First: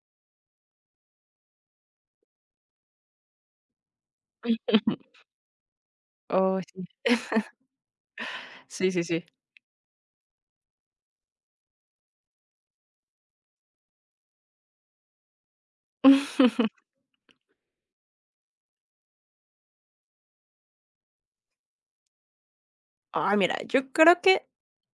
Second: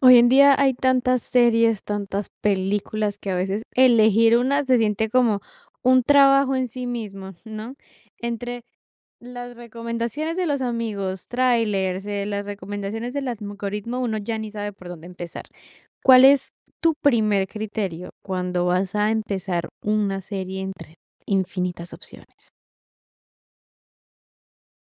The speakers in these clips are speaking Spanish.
Hoy en día hay tantas series, tantas películas que a veces elegir una se siente como un trabajo Oh, en sí. sí mismo, ¿no? Entre Sí, sí, sí. las recomendaciones de los amigos, trailers, las recomendaciones del algoritmo, uno ya ni sabe por dónde empezar. ¿Cuál es tu primer criterio cuando vas a empezar una serie entre infinitas opciones? Ay, mira, yo creo que,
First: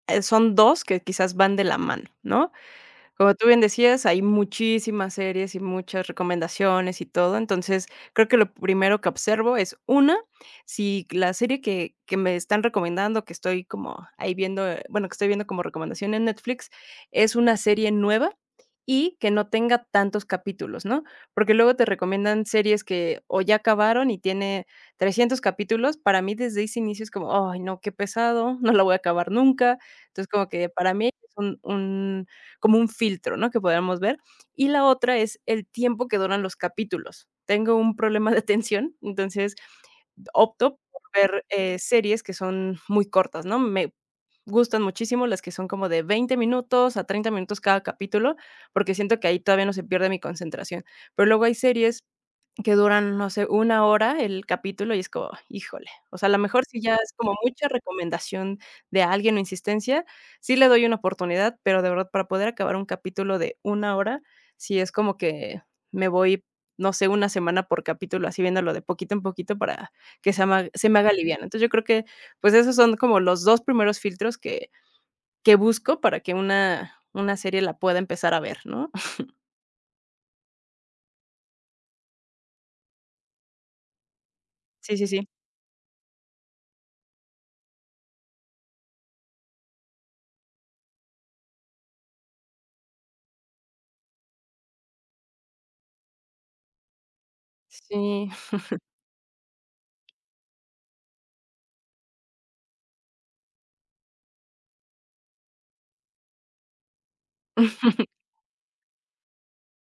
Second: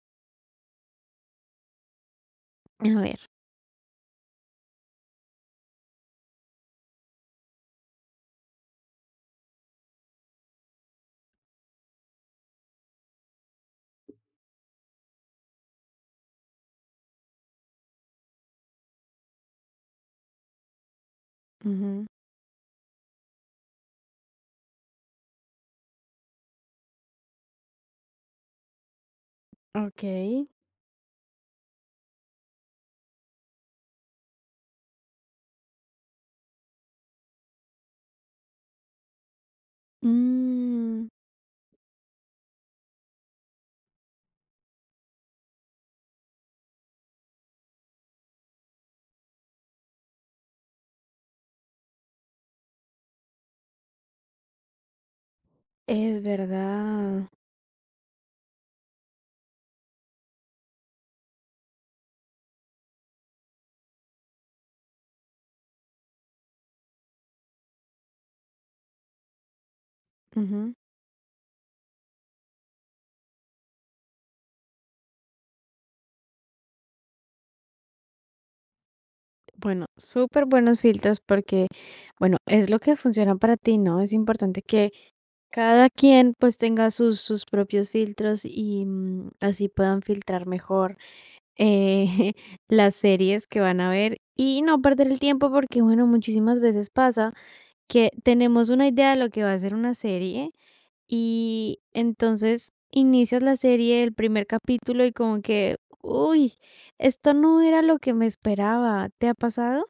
son 2 que quizás van de la mano, ¿no? A ver. Como tú bien decías, hay muchísimas series y muchas recomendaciones y todo. Entonces, creo que lo primero que observo es, una, si la serie que me están recomendando, que estoy como ahí viendo, bueno, que estoy viendo como recomendación en Netflix, es una serie nueva y que no tenga tantos capítulos, ¿no? Porque luego te Ujú. recomiendan series que o ya acabaron y tiene 300 capítulos. Para mí desde ese inicio es como, ay, no, qué pesado, no la voy a acabar nunca. Ok. Entonces, como que para mí es un como un filtro, ¿no? Que podamos ver. Y la otra es el tiempo que duran los capítulos. Tengo un problema de atención, entonces opto por Mm, ver, series que son muy cortas, ¿no? Me gustan muchísimo las que son como de 20 minutos a 30 minutos cada capítulo, porque siento que ahí todavía no se pierde mi concentración. Pero luego hay series que duran, no sé, una hora el capítulo y es como, híjole, o es sea, a la mejor si ya es verdad. como mucha recomendación de alguien o insistencia, sí le doy una oportunidad, pero de verdad para poder acabar un capítulo de una hora, sí es como que me voy, no sé, una semana por capítulo, así viéndolo de poquito en poquito para que se ama se me haga liviano. Entonces, yo creo que, pues, esos son como los 2 primeros filtros que busco para que una serie la pueda empezar a ver, ¿no? Bueno, súper buenos filtros porque, bueno, es lo que funciona para ti, ¿no? Es importante que Sí, sí, sí. cada quien pues tenga sus propios filtros y así puedan filtrar mejor eh, las series que van a ver y no perder el tiempo porque, bueno, muchísimas veces pasa que Sí. tenemos una idea de lo que va a ser una serie y entonces inicias la serie, el primer capítulo y como que, uy, esto no era lo que me esperaba. ¿Te ha pasado?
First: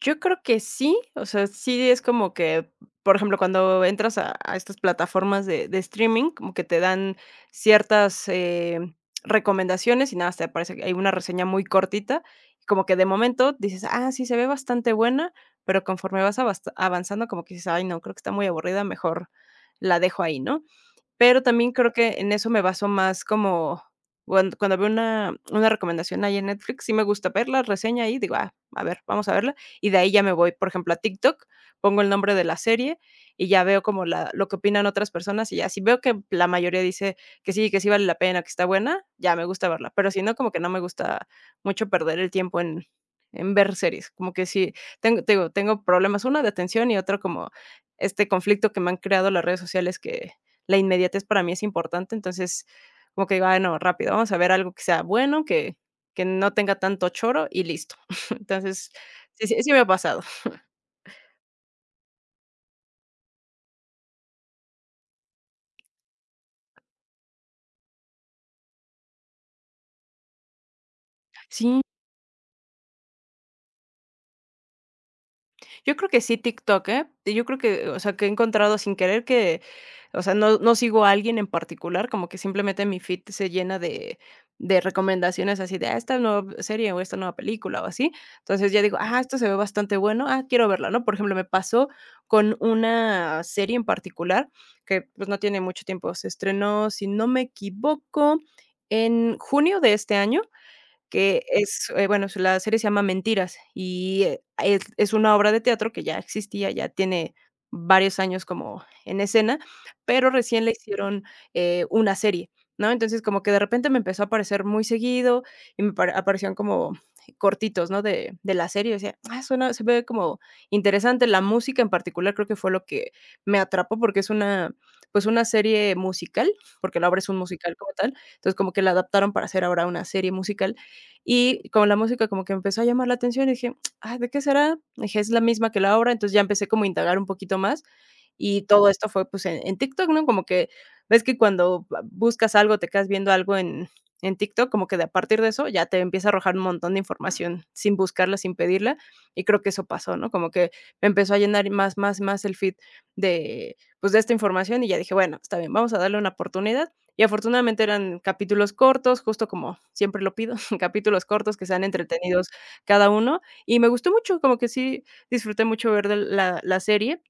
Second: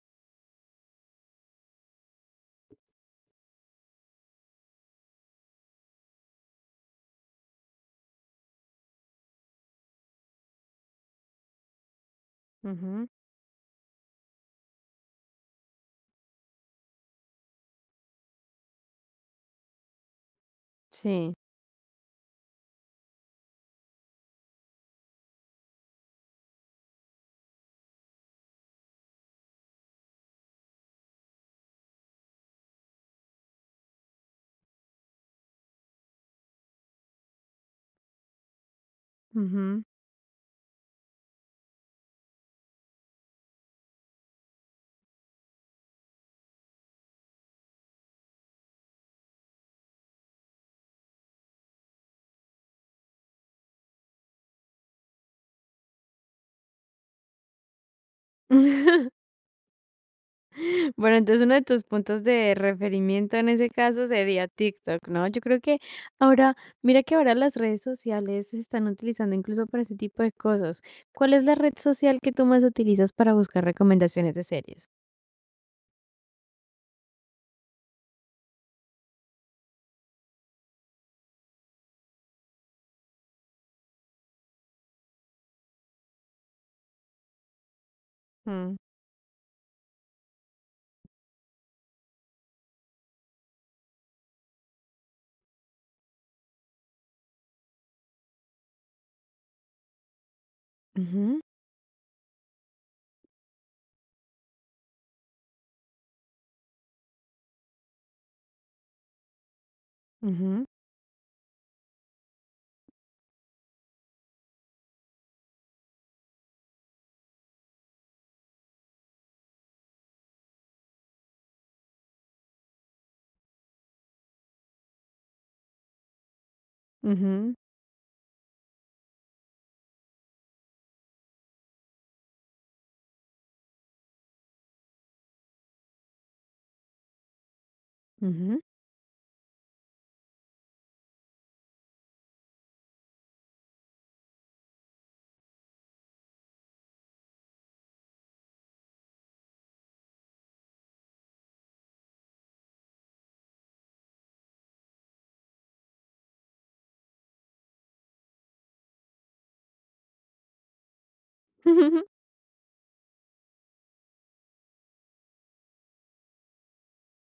Yo creo que sí, o sea, sí es como que, por ejemplo, cuando entras a estas plataformas de streaming, como que te dan ciertas, recomendaciones y nada te aparece que hay una reseña muy cortita, y como que de Ujú, momento dices: "Ah, sí, se ve bastante buena", pero conforme vas avas avanzando, como que dices: "Ay, no, creo que está muy aburrida, mejor la dejo ahí", ¿no? sí, Pero también creo que en eso me baso más como cuando veo una recomendación ahí en Netflix, sí me gusta verla, reseña ahí, digo: "Ah, a ver, vamos a verla", y de ahí ya me voy, por ejemplo, a TikTok, pongo el nombre de la serie y ya veo como la lo que opinan otras personas, y ya si veo que la mayoría dice que sí vale la pena, que está buena, ya me gusta ujú. verla, pero si no, como que no me gusta mucho perder el tiempo en ver series, como que sí, tengo te digo, tengo problemas, una de atención y otro como este conflicto que me han creado las redes sociales que la inmediatez para mí es importante, entonces, como que digo: "Ay, no, rápido, vamos a ver algo que sea bueno, que no tenga tanto choro y listo". Entonces, sí sí sí me ha pasado. Bueno, entonces uno de tus puntos de referimiento en ese caso sería TikTok, ¿no? Yo creo que ahora, mira que ahora las redes sociales se están utilizando incluso para ese tipo de cosas. ¿Cuál es la red Sí. social que tú más utilizas para buscar recomendaciones de series? Yo creo que sí TikTok, ¿eh? Yo creo que, o sea, que he encontrado sin querer que, o sea, no sigo a alguien en particular, como que simplemente mi feed se llena de recomendaciones así de, ah, esta nueva serie o esta nueva película o así. Entonces Mm, ya digo: "Ah, esto se ve bastante bueno, ah, quiero verla", ¿no? Por ejemplo, me pasó con una serie en particular que, pues, no tiene mucho tiempo. Se estrenó, si no me equivoco, en junio de este año ujú, que es, bueno, la serie se llama Mentiras y, es una obra de teatro que ya existía, ya tiene varios años como en escena, pero recién ujú, le hicieron, una serie, ¿no? Entonces, como que de repente me empezó a aparecer muy seguido y me pare aparecían como cortitos, ¿no?, de la serie, decía: "Ah, suena se ve como interesante". La música en particular creo que fue lo que me atrapó porque es pues, una serie musical, porque la obra es un ujú, musical como tal, entonces como que la adaptaron para hacer ahora una serie musical. Y con la música como que empezó a llamar la atención y dije: "Ah, ¿de qué será?". Dije: "Es la misma que la obra". Entonces ya empecé como a indagar un poquito más ujú. y todo esto fue, pues, en TikTok, ¿no? Como que ves que cuando ba buscas algo, te quedas viendo algo en TikTok, como que de a partir de eso ya te empieza a arrojar un montón de información sin buscarla, sin pedirla, y creo que eso pasó, ¿no? Como que me empezó a llenar más, más, más el feed pues, de esta información, y ya dije: "Bueno, está bien, vamos a darle una oportunidad". Y afortunadamente eran capítulos cortos, justo como siempre lo pido, capítulos cortos que sean entretenidos cada uno, y me gustó mucho, como que sí disfruté mucho ver de la serie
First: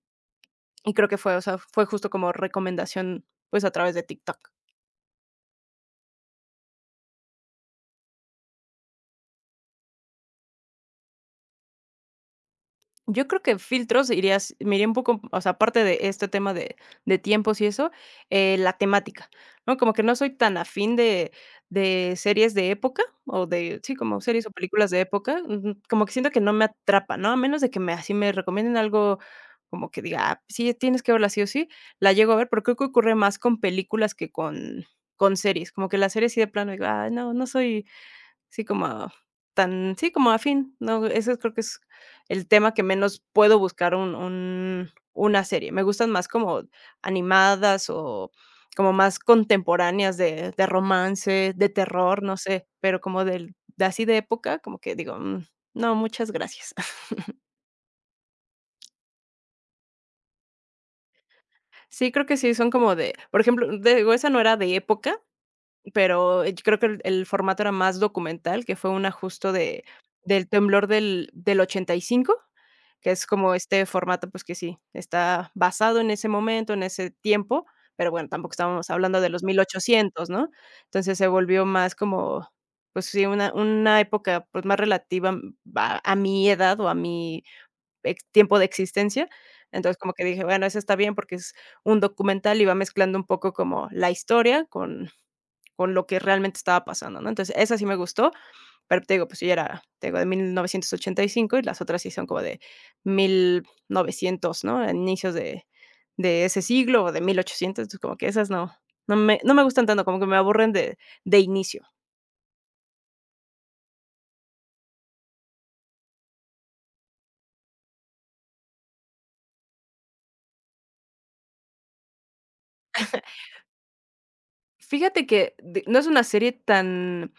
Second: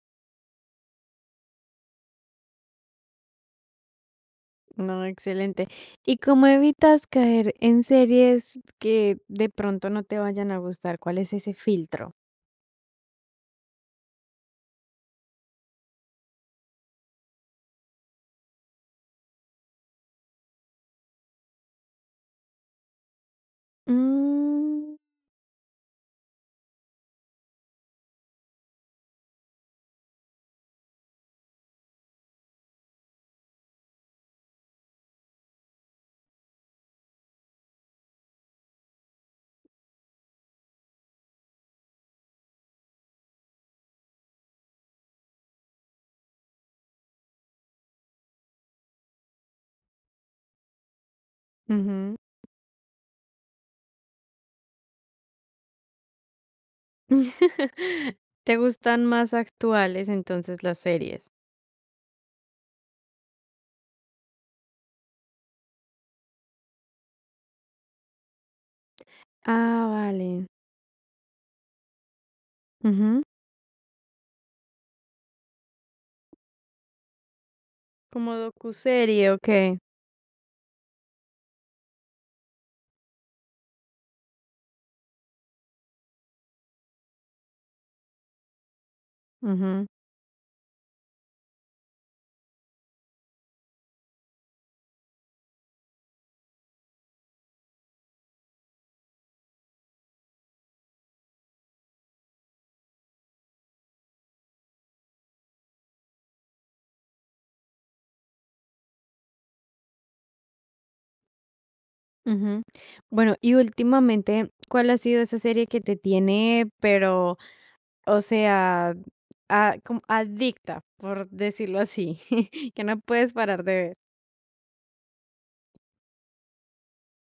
y creo que fue, o sea, fue justo como recomendación, pues, a través de TikTok. No, excelente. ¿Y cómo evitas caer en series que de pronto no te vayan a gustar? ¿Cuál es ese filtro? Yo creo que filtros irías me iría un poco, o sea, aparte de este tema de tiempos y eso, la temática, ¿no? Como que no soy tan afín de series de época o de sí, como series o películas Mm. de época, como que siento que no me atrapa, ¿no? A menos de que me así me recomienden algo como que diga: "Ah, sí, tienes que verla sí o sí", la llego a ver, pero creo que ocurre más con películas que con series, como que las series sí de plano digo: "Ay, no, no soy". Sí, como tan sí, como afín, ¿no? Ese creo que es el tema que menos puedo buscar un una serie. Me gustan más como animadas o como más contemporáneas de romance, de Ujú. terror, no sé, pero como del de así de época, como que digo: "Mm, no, muchas gracias". ¿Te gustan más actuales entonces las series? Sí, creo que sí, son como de por ejemplo, digo, esa no era de época. Pero yo creo que el formato era más documental, que fue un ajuste de Ah, vale. del temblor del 85, que Ujú. es como este formato, pues, que sí, está basado en ese momento, en ese tiempo, pero bueno, Como tampoco estábamos hablando de docuserie, los mil ok. ochocientos ¿no? Entonces se volvió más como, pues sí, una época, pues, más relativa, a mi edad o a mi ex tiempo de existencia. Ujú, Entonces, como que dije: "Bueno, eso está bien porque es un documental", y va mezclando un poco como la historia con lo que realmente estaba pasando, ¿no? Entonces, esa sí me gustó, pero te digo, pues yo ya era, te digo, de 1985 y las otras sí son como de 1900, ¿no? Inicios de ese siglo o de 1800, entonces como que esas no, no me gustan tanto, como que me aburren de inicio. ujú. Bueno, y últimamente, ¿cuál ha sido esa serie que te tiene, pero o sea, a como adicta, por decirlo así, que no puedes parar de ver. Fíjate que no es una serie tan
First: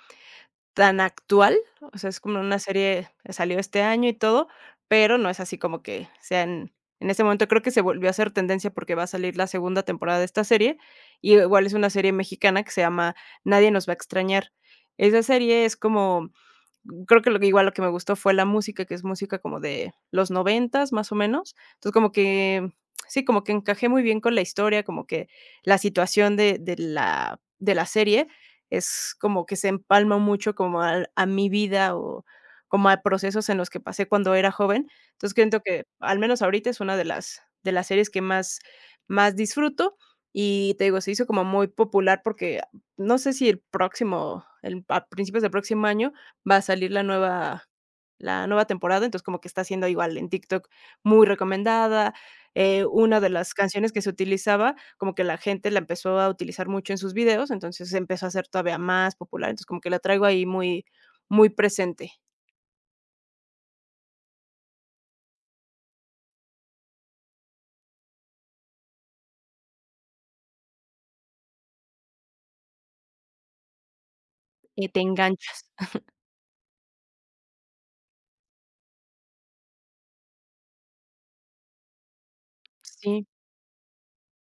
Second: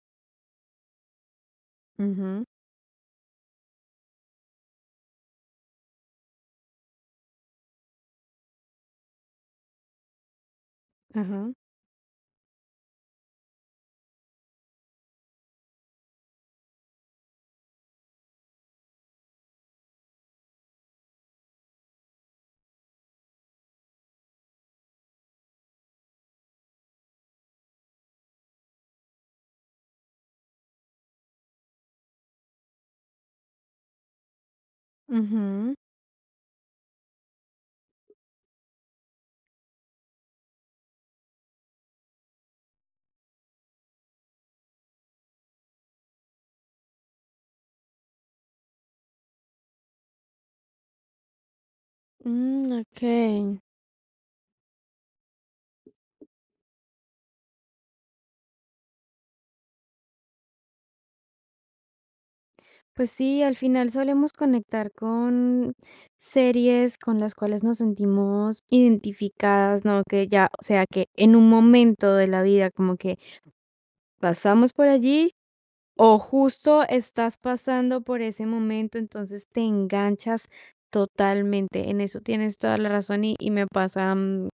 tan actual, o sea, es como Ujú, una serie que salió este año y todo, pero no es así como que sea en ese momento. Creo que se volvió a hacer tendencia porque va a salir la segunda temporada de esta serie, y ajá, igual es una serie mexicana que se llama Nadie nos va a extrañar. Esa serie es como. Creo que lo que igual lo que me gustó fue la música, que es música como de los noventas, más o menos. Entonces, como que, sí, como que encajé muy bien con la historia, como que la situación de la serie es como que se empalma mucho como al a mi vida o como a procesos en los que pasé cuando era joven. Entonces, siento ujú. que, al menos ahorita, es una de las series que más disfruto. Y te digo, se hizo como muy popular porque no sé si el próximo el a principios del próximo año va a salir la nueva temporada, entonces como que está siendo igual en TikTok muy recomendada. Mm, Una de las okey. canciones que se utilizaba, como que la gente la empezó a utilizar mucho en sus videos, entonces se empezó a ser todavía más popular, entonces como que la traigo ahí muy muy presente, Pues sí, al final solemos conectar con series con las cuales nos sentimos identificadas, ¿no? Que ya, o sea, que en un momento de la vida como que pasamos por te allí enganchas. o justo estás pasando por ese momento, entonces te enganchas totalmente. En eso tienes toda la razón Sí, y me pasa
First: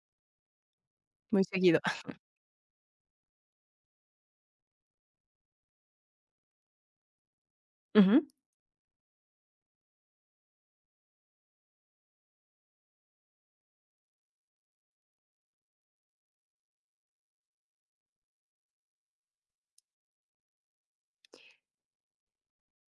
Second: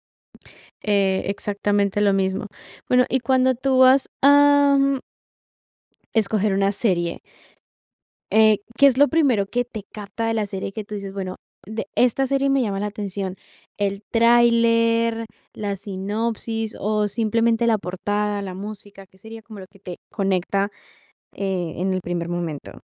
muy seguido. exactamente lo mismo. Bueno, y cuando tú vas a escoger una serie, ¿qué es lo primero que te capta de la serie que tú dices, bueno, de esta serie me llama la atención? ¿El tráiler, la sinopsis o simplemente la portada, la música? ¿Qué sería como lo que te conecta en el primer momento?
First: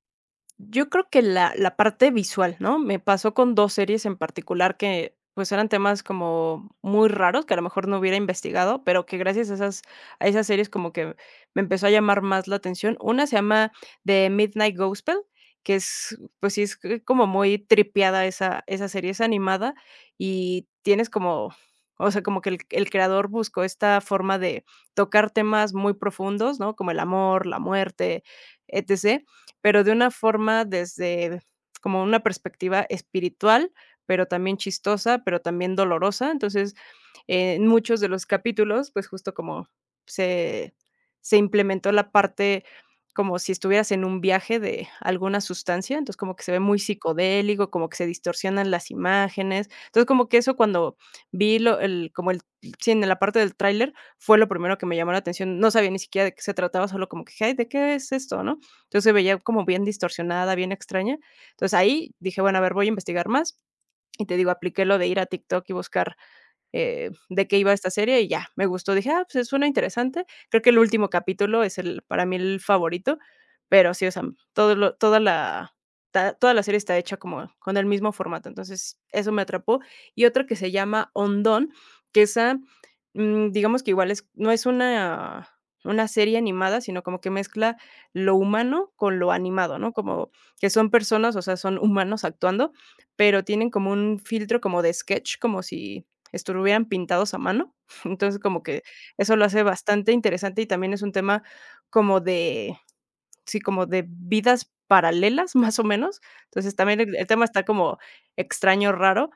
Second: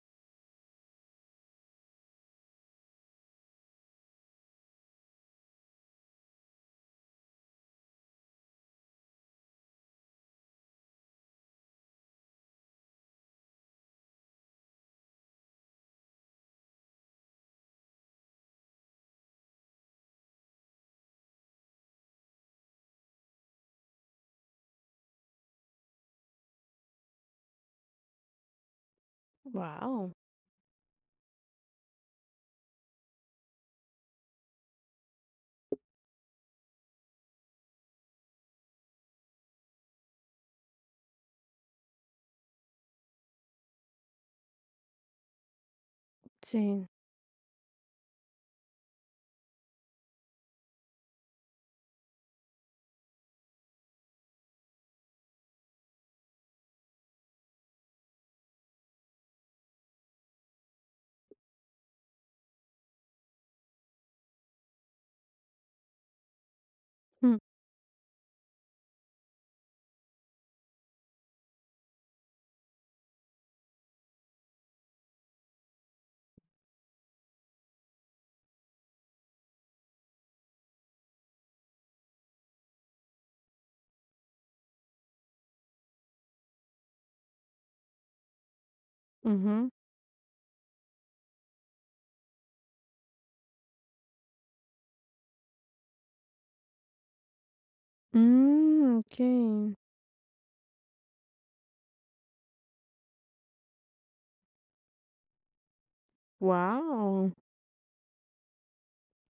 Yo creo que la parte visual, ¿no? Me pasó con 2 series en particular que, pues, eran temas como muy raros, que a lo mejor no hubiera investigado, pero que gracias a esas series como que me empezó a llamar más la atención. Una se llama The Midnight Gospel, que es, pues sí, es c como muy tripeada esa serie, es animada y tienes como, o sea, como que el creador buscó esta forma de tocar temas muy profundos, ¿no? Como el amor, la muerte, etc., pero de una Wow. forma desde como una perspectiva espiritual, pero también chistosa, pero también dolorosa. Entonces, en muchos de los capítulos, pues, justo como se se implementó la parte como si estuvieras en un viaje de alguna sustancia, entonces como que se ve muy Sí. psicodélico, como que se distorsionan las imágenes. Entonces, como que eso cuando vi lo el como el sí, en la parte del tráiler fue lo primero que me llamó la atención. No sabía ni siquiera de qué se trataba, solo como que: "Ay, ¿de qué es esto?", ¿no? Entonces, se veía como bien distorsionada, bien extraña. Entonces, ahí dije: "Bueno, a ver, voy a investigar más", y te digo, apliqué lo de ir a TikTok y buscar Mm, de qué iba esta serie y ya, me gustó. Dije: "Ah, pues, suena interesante". Creo que el último capítulo es el para mí el favorito, pero sí, o sea, todo lo toda la ta toda la serie está hecha como con el mismo formato, entonces eso me atrapó. Y otra que se llama Ondón, que esa, digamos que igual es no es una serie animada, sino como que mezcla lo humano con lo ujú. animado, ¿no? Como que son personas, o sea, son humanos actuando, pero tienen como un filtro como de sketch, como si estuvieran pintados a mano. Entonces, como que Mm, eso lo hace okey. bastante interesante y también es un tema como de, sí, como de vidas paralelas, más o menos. Entonces, también el Guau. tema está como extraño, raro,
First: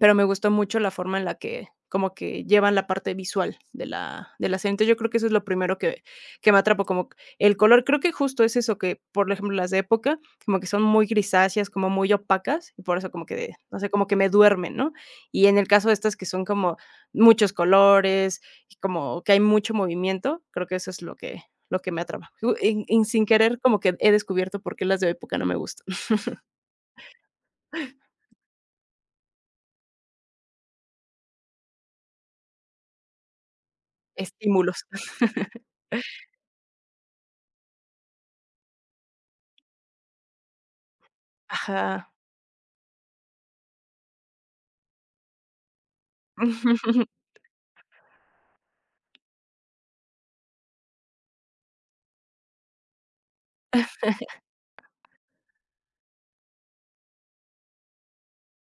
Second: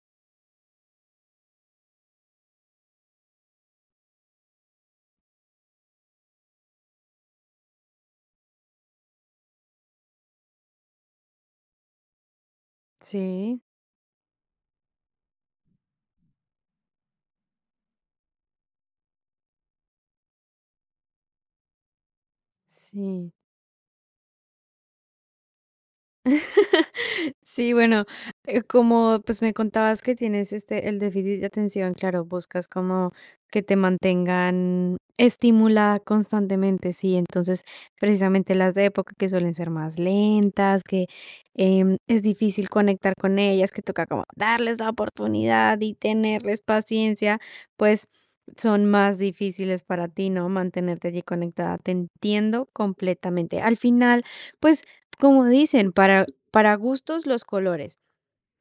pero me gustó mucho la forma en la que como que llevan la parte visual de la serie. Entonces, yo creo que eso es lo primero que me atrapó, como el color. Creo que justo es eso, que, por ejemplo, las de época, como que son muy grisáceas, como muy opacas, y por eso como que, Sí, no sé, como que me duermen, ¿no? Y en el caso de estas que son como muchos colores, y como que hay mucho movimiento, creo que eso es lo que me atrapa. Ju en Sin sí. querer, como que he descubierto por qué las de época no me gustan. Sí, bueno, como pues me contabas que tienes este el déficit de atención, claro, buscas como que te Estímulos. mantengan estimulada constantemente, sí, entonces precisamente las de época que suelen ser más lentas, que Ajá. es difícil conectar con ellas, que toca como darles la oportunidad y tenerles paciencia, pues son más difíciles para ti, ¿no? Mantenerte allí conectada. Te entiendo completamente. Al final, pues como dicen, para gustos, los colores.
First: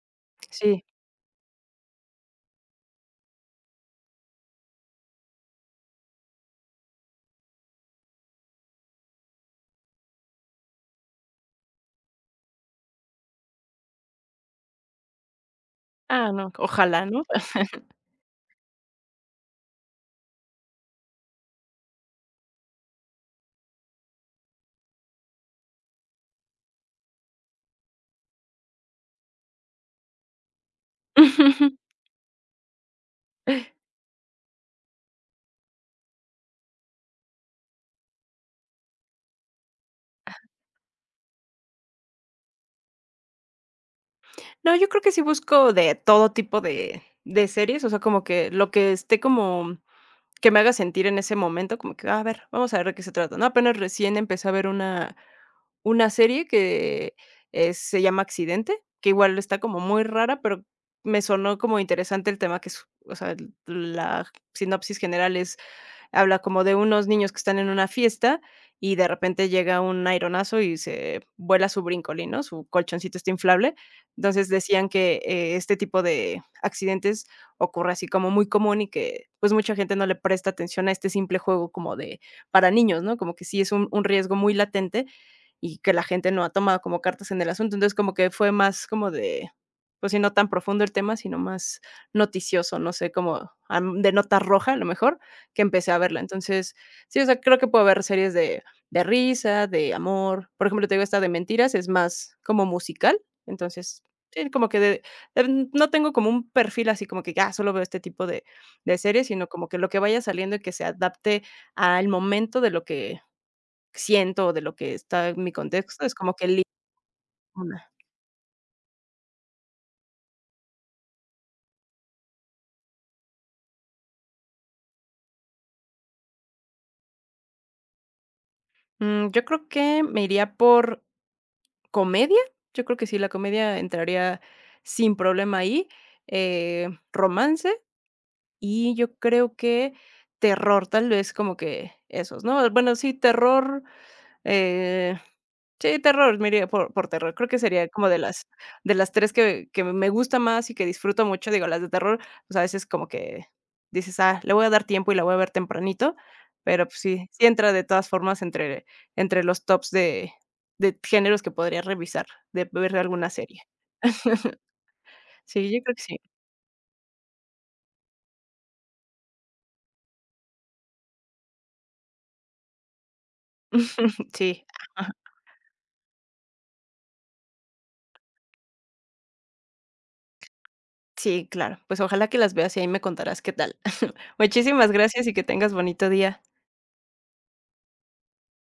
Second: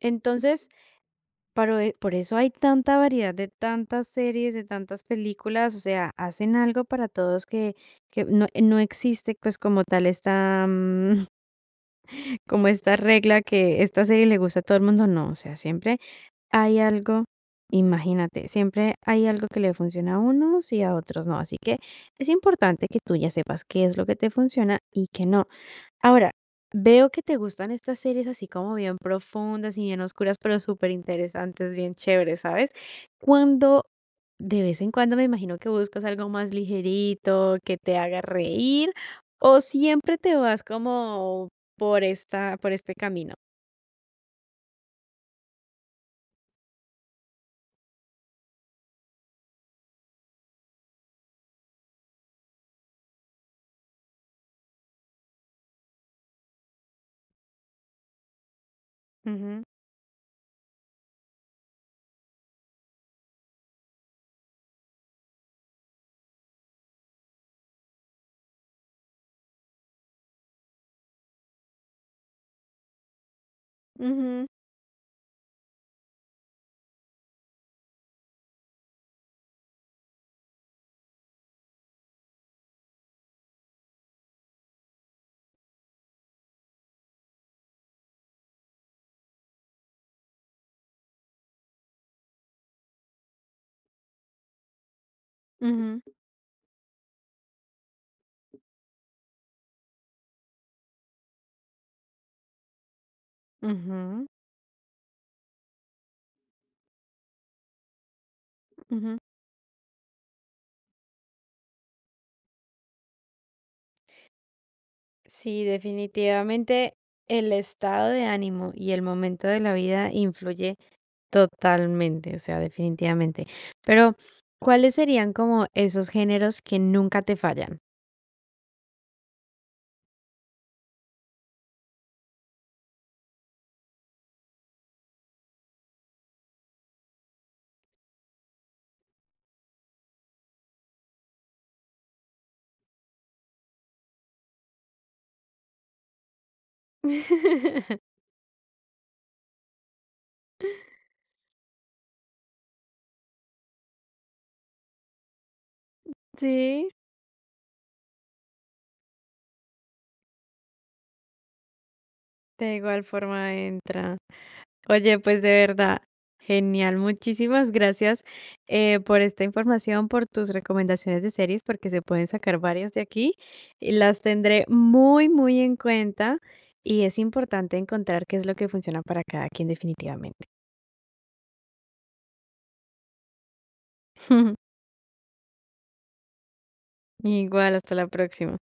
Entonces, Sí. paro por eso hay tanta variedad de tantas series, de tantas películas, o sea, hacen algo para todos que no no existe, pues, como tal esta, como esta regla que esta serie le gusta a todo el mundo, no, o sea, siempre Ah, no, hay ojalá, ¿no? algo, imagínate, siempre hay algo que le funciona a unos y a otros no, así que es importante que tú ya sepas qué es lo que te funciona y qué no. Ahora, veo que te gustan estas series así como bien profundas y bien oscuras, pero súper interesantes, bien chéveres, ¿sabes? Cuando de vez en cuando me imagino que buscas algo más ligerito, que te haga reír, o siempre te vas como por esta, por este camino. No, yo creo que sí busco de todo tipo de series, o sea, como que lo que esté como que me haga sentir en ese momento, como que: "Ah, a ver, vamos a ver de qué se trata", ¿no? Apenas recién empecé a ver una serie que, se llama Accidente, que igual está Ujú, como muy rara, pero me sonó como interesante el tema que es, o sea, la sinopsis general es habla como de unos niños que están en una fiesta y de repente llega un aironazo y se vuela su brincolín, ¿no? Su colchoncito este inflable. ujú, Entonces decían que, este tipo de accidentes ocurre así como muy común y que, pues, mucha gente no le presta atención a este simple juego como de para niños, ¿no? Como que sí es un riesgo muy latente y que la gente no ha tomado como cartas en el asunto. Entonces, como que fue más como de, pues sí, no tan profundo el tema, sino más noticioso, no sé, como, de nota roja, a lo mejor, que empecé a ujú, verla. Entonces, sí, o sea, creo que puedo ver series de risa, de amor. Por ejemplo, te digo, esta de Mentiras es más como musical, entonces, ujú, sí, como que de no tengo como un perfil así como que, ya solo veo este tipo de ujú. series, sino como que lo que vaya saliendo y que se adapte al momento de lo que siento o de lo que está en mi Sí, contexto, es como que elijo definitivamente el una. estado de ánimo y el momento de la vida influye totalmente, o sea, definitivamente. Pero, ¿cuáles serían como esos géneros que nunca te fallan? Mm, yo creo que me iría por comedia. Yo creo que sí, la comedia entraría sin problema ahí, romance. Y yo creo que terror, tal vez como que esos, ¿no? Bueno, eh, sí, terror, me iría por terror. Creo que sería como de las 3 que me gusta más y que disfruto mucho. Digo, las de terror, pues, a veces como que dices: "Ah, le voy a dar tiempo y la voy a ver tempranito", pero, Sí, pues, sí, sí entra de todas formas entre los tops de géneros que podría revisar, de de ver igual alguna forma serie. entra. Oye, pues de Sí, yo creo verdad, que sí. genial. Muchísimas gracias por esta información, por tus recomendaciones de series, porque se pueden sacar varias de aquí y las Sí, tendré ajá. muy, muy en cuenta. Y es importante encontrar qué es lo que funciona para cada quien definitivamente. Sí, claro. Pues, ojalá que las veas y ahí me contarás qué tal. Muchísimas gracias y que tengas bonito día. Igual, hasta la próxima.